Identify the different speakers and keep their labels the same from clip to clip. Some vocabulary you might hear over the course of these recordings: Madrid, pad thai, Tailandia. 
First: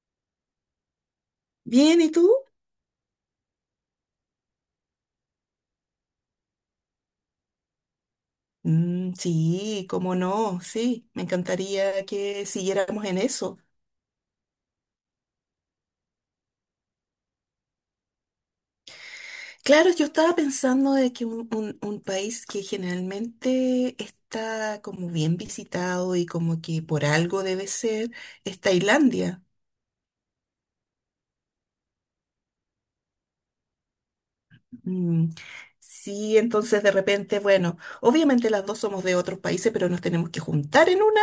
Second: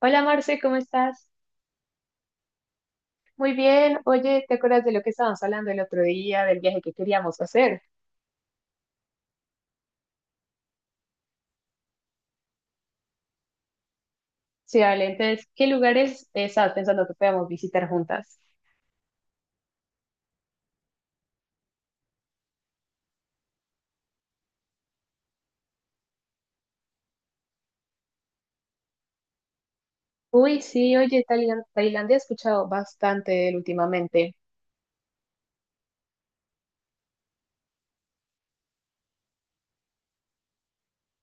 Speaker 1: Hola, Marce, ¿cómo estás?
Speaker 2: Bien, ¿y tú?
Speaker 1: Muy bien. Oye, ¿te acuerdas de lo que estábamos hablando el otro día, del viaje que queríamos hacer?
Speaker 2: Mm, sí, cómo no, sí, me encantaría que siguiéramos en eso.
Speaker 1: Sí, vale. Entonces, ¿qué lugares estabas pensando que podíamos visitar juntas?
Speaker 2: Claro, yo estaba pensando de que un país que generalmente está como bien visitado y como que por algo debe ser, es Tailandia.
Speaker 1: Uy, sí, oye, Tailandia he escuchado bastante de él últimamente.
Speaker 2: Mm. Sí, entonces de repente, bueno, obviamente las dos somos de otros países, pero nos tenemos que juntar en una,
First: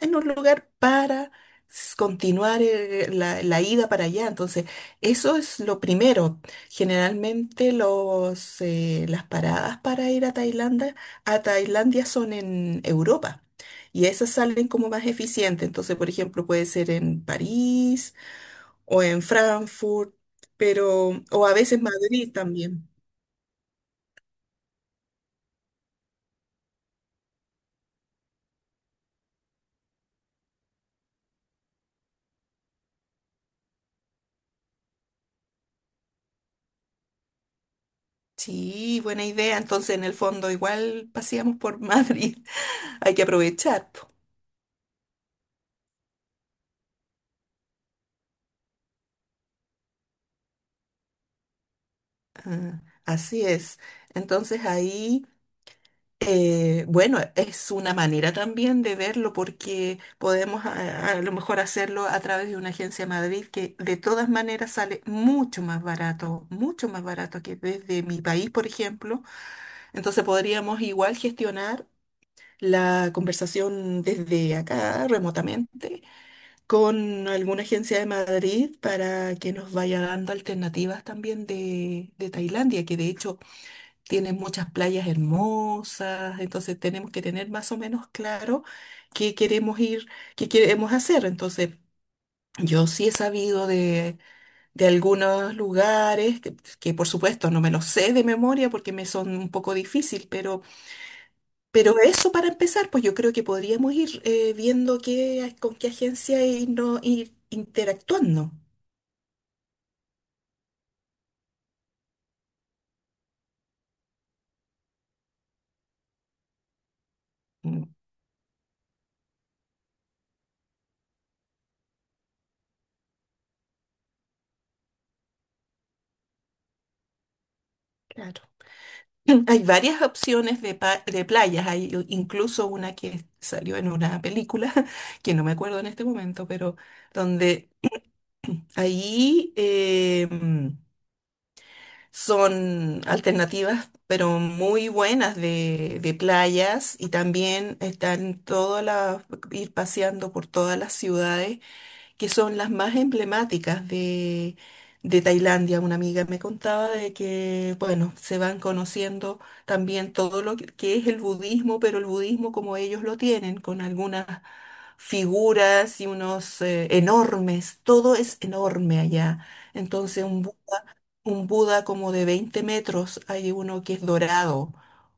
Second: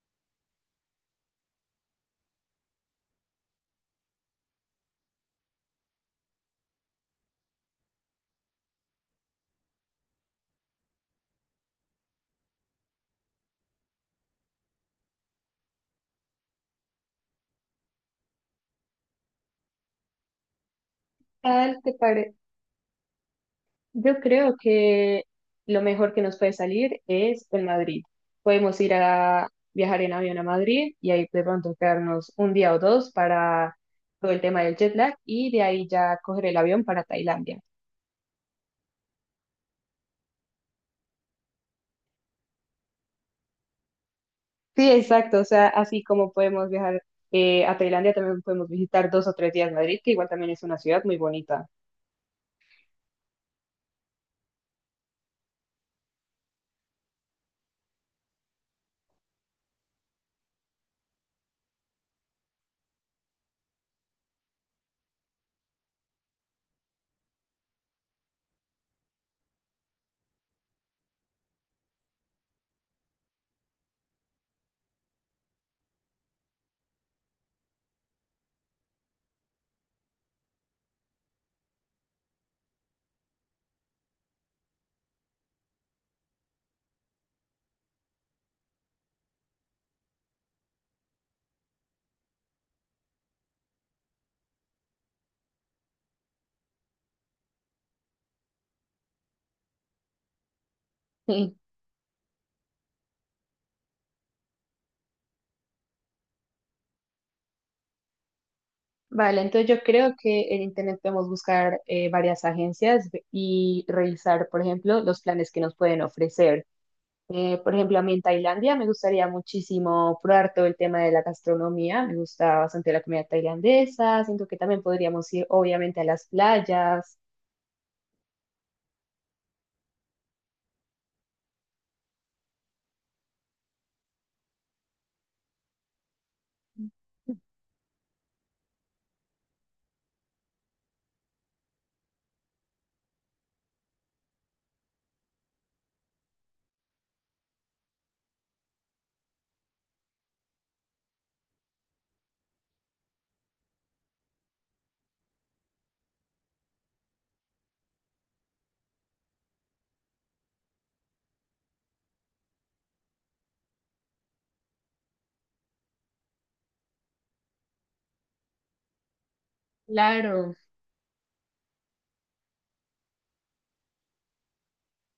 Speaker 2: en un lugar para continuar la ida para allá. Entonces, eso es lo primero. Generalmente las paradas para ir a Tailandia son en Europa. Y esas salen como más eficientes. Entonces, por ejemplo, puede ser en París o en Frankfurt, pero, o a
Speaker 1: ¿Tal
Speaker 2: veces
Speaker 1: te pare?
Speaker 2: Madrid también.
Speaker 1: Yo creo que lo mejor que nos puede salir es en Madrid. Podemos ir a viajar en avión a Madrid y ahí de pronto quedarnos un día o dos para todo el tema del jet lag y de ahí ya coger el avión para Tailandia.
Speaker 2: Sí, buena idea. Entonces, en el fondo, igual paseamos por Madrid. Hay que aprovechar, po.
Speaker 1: Sí, exacto. O sea, así como podemos viajar a Tailandia, también podemos visitar dos o tres días Madrid, que igual también es una ciudad muy bonita.
Speaker 2: Ah, así es. Entonces, ahí, bueno, es una manera también de verlo porque podemos a lo mejor hacerlo a través de una agencia Madrid que de todas maneras sale mucho más barato que desde mi país, por ejemplo. Entonces, podríamos igual gestionar la conversación desde acá remotamente con alguna agencia de Madrid para que nos vaya dando alternativas también de Tailandia, que de hecho tiene muchas playas hermosas, entonces tenemos que tener más o menos claro qué queremos ir, qué queremos hacer. Entonces, yo sí he sabido de algunos lugares, que por supuesto no me los sé de memoria porque me son un poco difícil,
Speaker 1: Sí.
Speaker 2: pero eso para empezar, pues yo creo que podríamos ir viendo qué, con qué agencia y no ir interactuando.
Speaker 1: Vale, entonces yo creo que en internet podemos buscar varias agencias y revisar, por ejemplo, los planes que nos pueden ofrecer. Por
Speaker 2: Mm.
Speaker 1: ejemplo, a mí en Tailandia me gustaría muchísimo probar todo el tema de la gastronomía. Me gusta bastante la comida tailandesa. Siento que también podríamos ir, obviamente, a las playas.
Speaker 2: Claro. Hay varias opciones de, de playas, hay incluso una que salió en una película, que no me acuerdo en este momento, pero donde ahí son alternativas, pero muy buenas de playas y también están todas las, ir paseando por todas las ciudades que son las más emblemáticas de Tailandia. Una amiga me contaba de que, bueno, se van conociendo también todo lo que es el budismo, pero el budismo como ellos lo tienen, con algunas figuras y unos enormes, todo es enorme allá. Entonces,
Speaker 1: Claro.
Speaker 2: un Buda como de 20 metros, hay uno que es dorado,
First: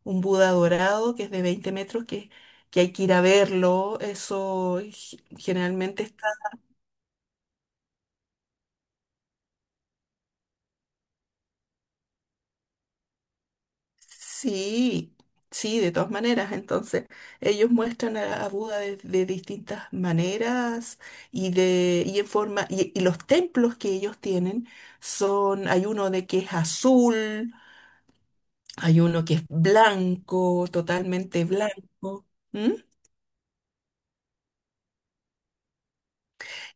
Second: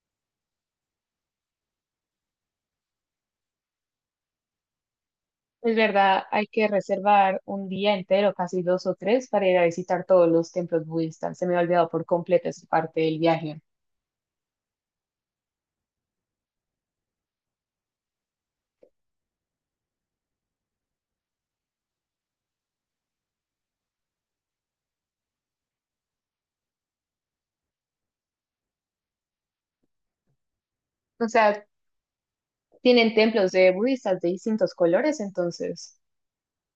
Speaker 2: un Buda dorado que es de 20 metros, que hay que ir a verlo, eso
Speaker 1: Es
Speaker 2: generalmente.
Speaker 1: verdad, hay que reservar un día entero, casi dos o tres, para ir a visitar todos los templos budistas. Se me ha olvidado por completo esa parte del viaje.
Speaker 2: Sí, sí, de todas maneras. Entonces, ellos muestran a Buda de distintas maneras y de y en forma y los templos que ellos tienen son, hay uno de que es azul, hay uno que es blanco,
Speaker 1: O
Speaker 2: totalmente
Speaker 1: sea,
Speaker 2: blanco.
Speaker 1: tienen templos de budistas de distintos colores, entonces.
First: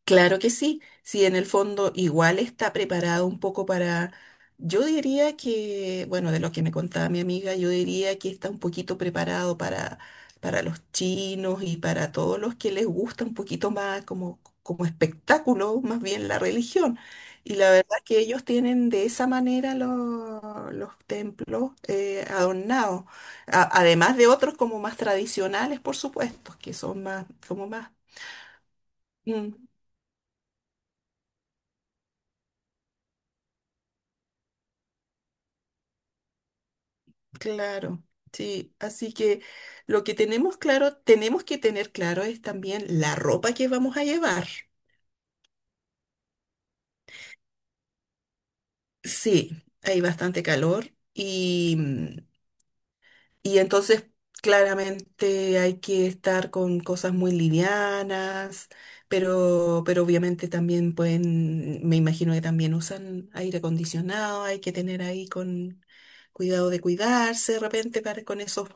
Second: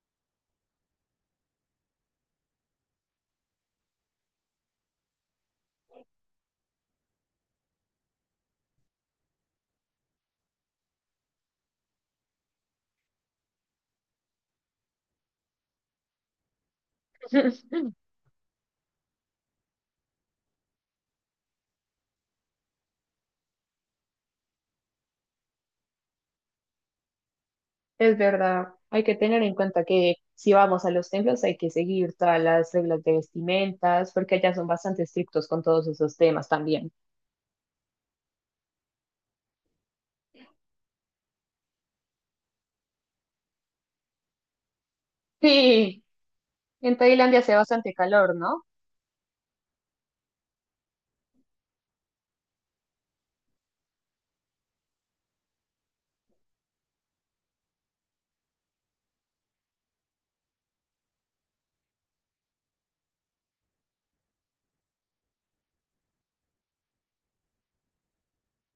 Speaker 2: Claro que sí. Si en el fondo igual está preparado un poco para, yo diría que, bueno, de lo que me contaba mi amiga, yo diría que está un poquito preparado para los chinos y para todos los que les gusta un poquito más como, como espectáculo, más bien la religión. Y la verdad que ellos tienen de esa manera los templos adornados, además de otros como más tradicionales, por supuesto, que son más, como más...
Speaker 1: Es verdad, hay que tener en
Speaker 2: Mm.
Speaker 1: cuenta que si vamos a los templos hay que seguir todas las reglas de vestimentas, porque allá son bastante estrictos con todos esos temas también.
Speaker 2: Claro, sí. Así que lo que tenemos claro, tenemos que tener claro es también la ropa que vamos a llevar.
Speaker 1: Sí, en Tailandia hace bastante calor, ¿no?
Speaker 2: Sí, hay bastante calor y, y entonces claramente hay que estar con cosas muy livianas, pero obviamente también pueden, me imagino que también usan aire acondicionado, hay que tener ahí con cuidado de cuidarse de repente para,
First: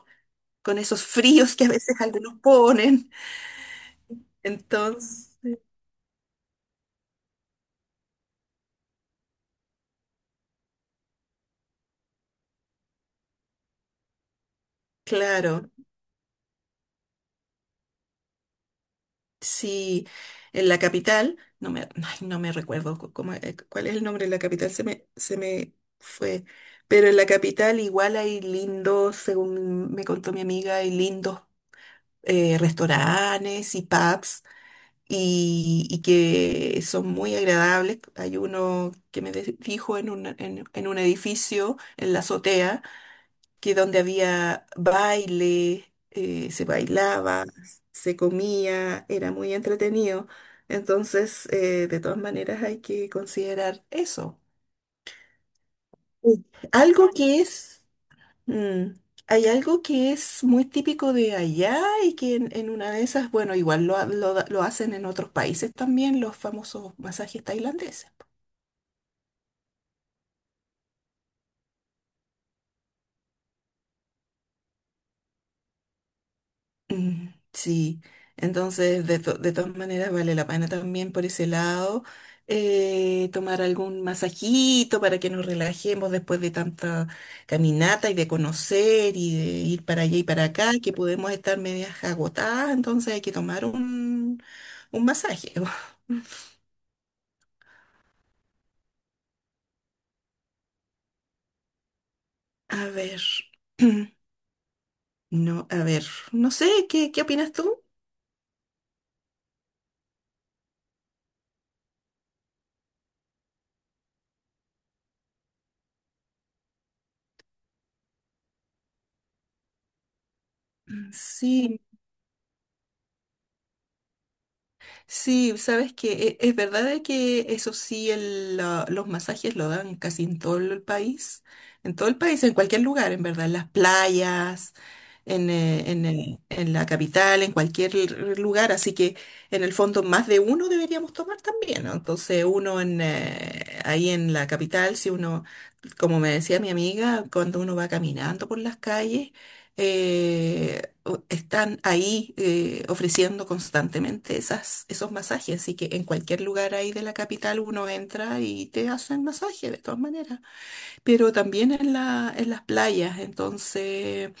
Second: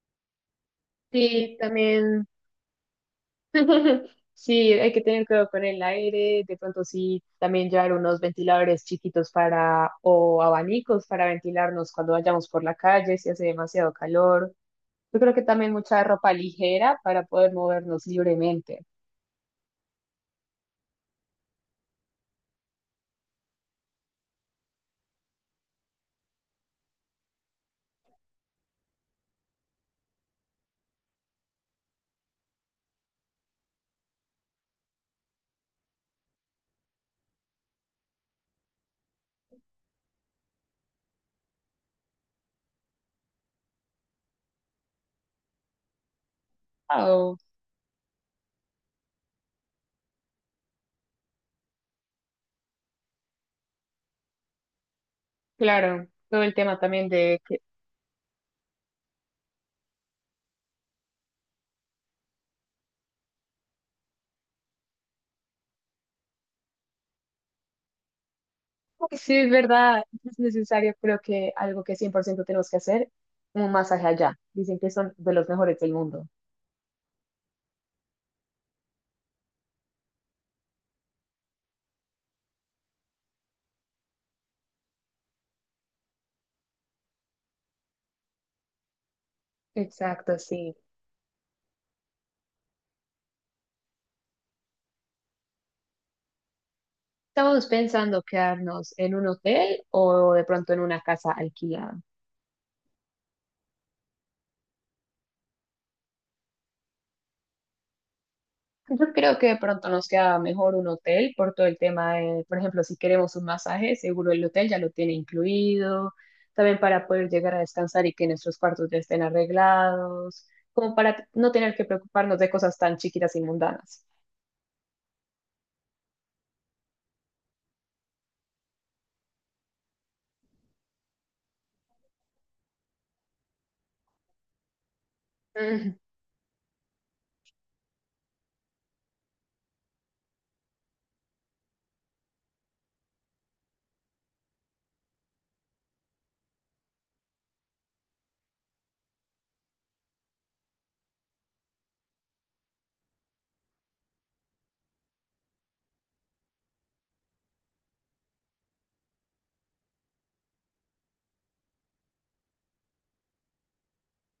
Speaker 2: con esos fríos
Speaker 1: Sí,
Speaker 2: que a veces
Speaker 1: también.
Speaker 2: algunos ponen.
Speaker 1: Sí, hay que tener
Speaker 2: Entonces,
Speaker 1: cuidado con el aire, de pronto sí, también llevar unos ventiladores chiquitos para o abanicos para ventilarnos cuando vayamos por la calle si hace demasiado calor. Yo creo que
Speaker 2: claro,
Speaker 1: también mucha ropa ligera para poder movernos libremente.
Speaker 2: si en la capital, no me, ay, no me recuerdo cuál es el nombre de la capital, se me fue, pero en la capital igual hay lindos, según me contó mi amiga, hay lindos restaurantes y pubs y que son muy agradables. Hay uno que me dijo en un, en un edificio, en la azotea que donde había baile, se
Speaker 1: Oh,
Speaker 2: bailaba, se comía, era muy entretenido. Entonces, de todas maneras, hay que considerar eso.
Speaker 1: claro, todo
Speaker 2: Sí.
Speaker 1: el tema también
Speaker 2: Algo
Speaker 1: de
Speaker 2: que es, mm, hay algo que es muy típico de allá y que en una de esas, bueno, igual lo, ha- lo da- lo hacen en otros países también, los famosos masajes tailandeses.
Speaker 1: que sí es verdad, es necesario, creo que algo que 100% tenemos que hacer, un masaje allá. Dicen que son de los mejores del mundo.
Speaker 2: Mm. Sí, entonces de todas maneras vale la pena también por ese lado tomar algún masajito para que nos relajemos después de tanta caminata y de conocer y de ir para allá y
Speaker 1: Exacto,
Speaker 2: para acá,
Speaker 1: sí.
Speaker 2: que podemos estar medias agotadas, entonces hay que tomar un masaje.
Speaker 1: Estamos pensando quedarnos en un hotel o de pronto en una casa alquilada.
Speaker 2: A ver, no, a ver, no sé, ¿qué, qué opinas tú?
Speaker 1: Yo creo que de pronto nos queda mejor un hotel por todo el tema de, por ejemplo, si queremos un masaje, seguro el hotel ya lo tiene incluido, también para poder llegar a descansar y que nuestros cuartos ya estén arreglados, como para no tener
Speaker 2: Sí.
Speaker 1: que preocuparnos de cosas tan chiquitas y mundanas.
Speaker 2: Sí, sabes que es verdad de que eso sí, los masajes lo dan casi en todo el país, en todo el país, en cualquier lugar, en verdad, en las playas, en,
Speaker 1: Mm.
Speaker 2: en la capital, en cualquier lugar, así que en el fondo más de uno deberíamos tomar también, ¿no? Entonces uno en, ahí en la capital, si uno, como me decía mi amiga, cuando uno va caminando por las calles, están ahí ofreciendo constantemente esos masajes, así que en cualquier lugar ahí de la capital uno entra y te hacen masaje de todas maneras, pero también en la, en las playas, entonces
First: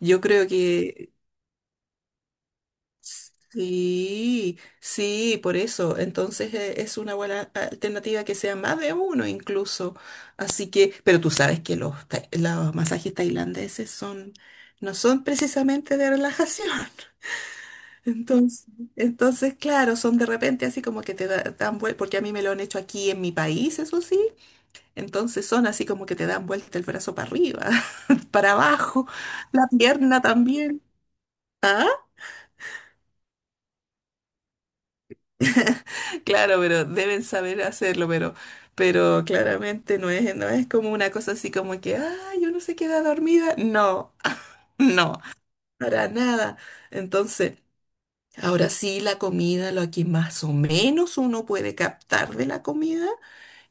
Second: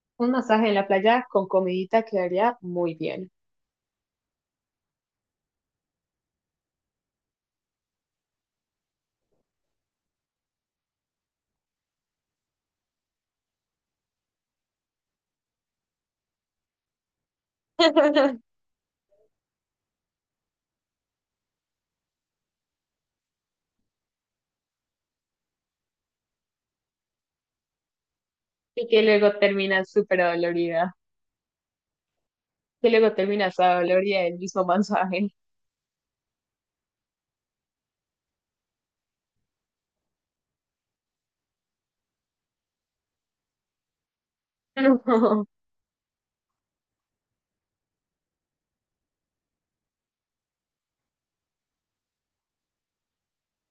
Speaker 2: yo
Speaker 1: Un
Speaker 2: creo
Speaker 1: masaje en la
Speaker 2: que
Speaker 1: playa con comidita quedaría muy bien.
Speaker 2: sí, sí, por eso, entonces es una buena alternativa que sea más de uno incluso, así que, pero tú sabes que los masajes tailandeses son, no son precisamente de relajación. Entonces, entonces, claro, son de repente así como que dan vuelta, porque a mí me lo han hecho aquí en mi país, eso sí, entonces son así como que te dan vuelta el brazo para arriba, para
Speaker 1: Y que
Speaker 2: abajo,
Speaker 1: luego
Speaker 2: la
Speaker 1: terminas súper
Speaker 2: pierna también.
Speaker 1: dolorida.
Speaker 2: ¿Ah?
Speaker 1: Que luego terminas a gloria el mismo mensaje.
Speaker 2: Claro, pero deben saber hacerlo, pero claramente no es, no es como una cosa así como que, ah, yo no se queda dormida. No, no, para nada. Entonces, ahora sí, la comida, lo que más o menos uno puede captar de la comida,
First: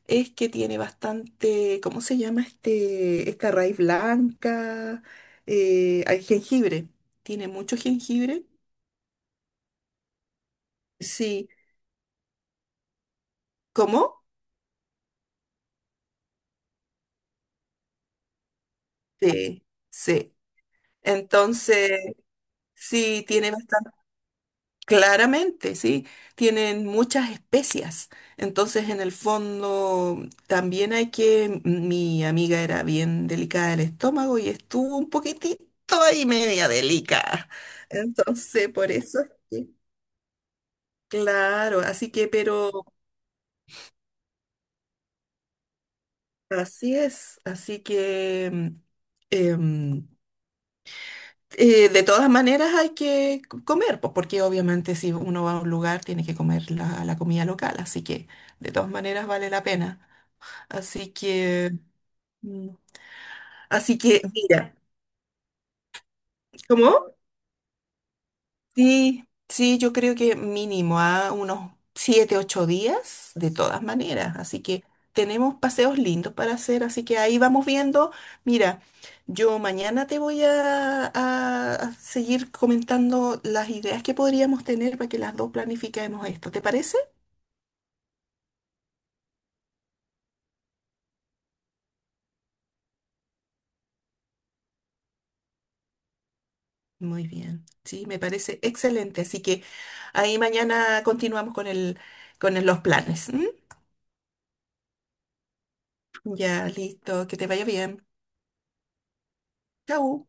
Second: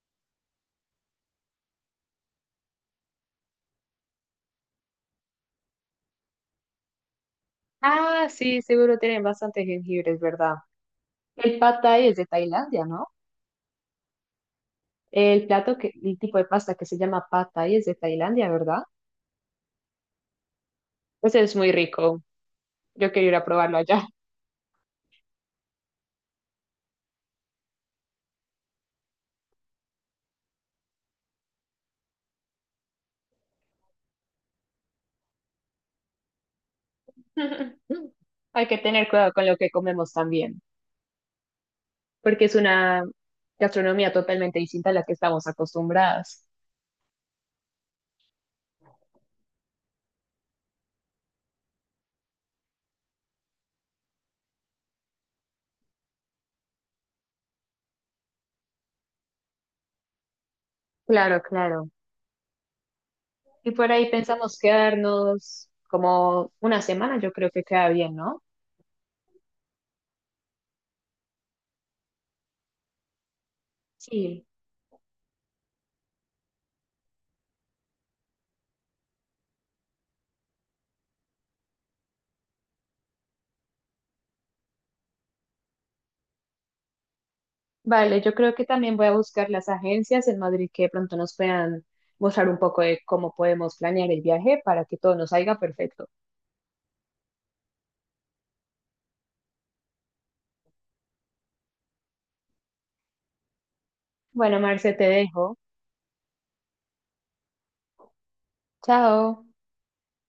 Speaker 2: es que tiene bastante, ¿cómo se llama este, esta raíz blanca? Hay jengibre, tiene mucho
Speaker 1: Ah,
Speaker 2: jengibre.
Speaker 1: sí, seguro tienen bastantes jengibres, ¿verdad?
Speaker 2: Sí,
Speaker 1: El pad thai es de Tailandia, ¿no?
Speaker 2: ¿cómo?
Speaker 1: El plato que, el tipo de pasta que se llama pad thai es de Tailandia, ¿verdad?
Speaker 2: Sí, sí.
Speaker 1: Pues es muy
Speaker 2: Entonces,
Speaker 1: rico. Yo
Speaker 2: sí,
Speaker 1: quiero ir a
Speaker 2: tiene
Speaker 1: probarlo
Speaker 2: bastante,
Speaker 1: allá.
Speaker 2: claramente, sí, tienen muchas especias. Entonces, en el fondo, también hay que, mi amiga era bien delicada del estómago y estuvo un poquitito y media delicada.
Speaker 1: Hay
Speaker 2: Entonces,
Speaker 1: que
Speaker 2: por
Speaker 1: tener
Speaker 2: eso... es
Speaker 1: cuidado con lo
Speaker 2: que.
Speaker 1: que comemos también,
Speaker 2: Claro, así que,
Speaker 1: porque es
Speaker 2: pero
Speaker 1: una gastronomía totalmente distinta a la que estamos acostumbradas.
Speaker 2: así es, así que em, de todas maneras hay que comer, pues, porque obviamente si uno va a un lugar tiene que comer la comida local, así que de todas maneras vale la pena. Así
Speaker 1: Claro,
Speaker 2: que,
Speaker 1: claro.
Speaker 2: mm,
Speaker 1: Y por
Speaker 2: así
Speaker 1: ahí
Speaker 2: que,
Speaker 1: pensamos
Speaker 2: mira,
Speaker 1: quedarnos como una
Speaker 2: ¿cómo?
Speaker 1: semana, yo creo que queda bien, ¿no?
Speaker 2: Sí, sí, yo creo que mínimo a unos 7, 8 días, de todas maneras.
Speaker 1: Sí.
Speaker 2: Así que tenemos paseos lindos para hacer, así que ahí vamos viendo. Mira, yo mañana te voy a seguir comentando las ideas que podríamos tener para que las dos planifiquemos esto. ¿Te parece?
Speaker 1: Vale, yo creo que también voy a buscar las agencias en Madrid que de pronto nos puedan mostrar un poco de cómo podemos planear el viaje para que todo nos salga perfecto.
Speaker 2: Muy bien, sí, me parece excelente. Así que ahí mañana continuamos con con los planes. ¿M?
Speaker 1: Bueno, Marce, te dejo.
Speaker 2: Ya, listo, que te vaya bien.
Speaker 1: Chao.
Speaker 2: Chau.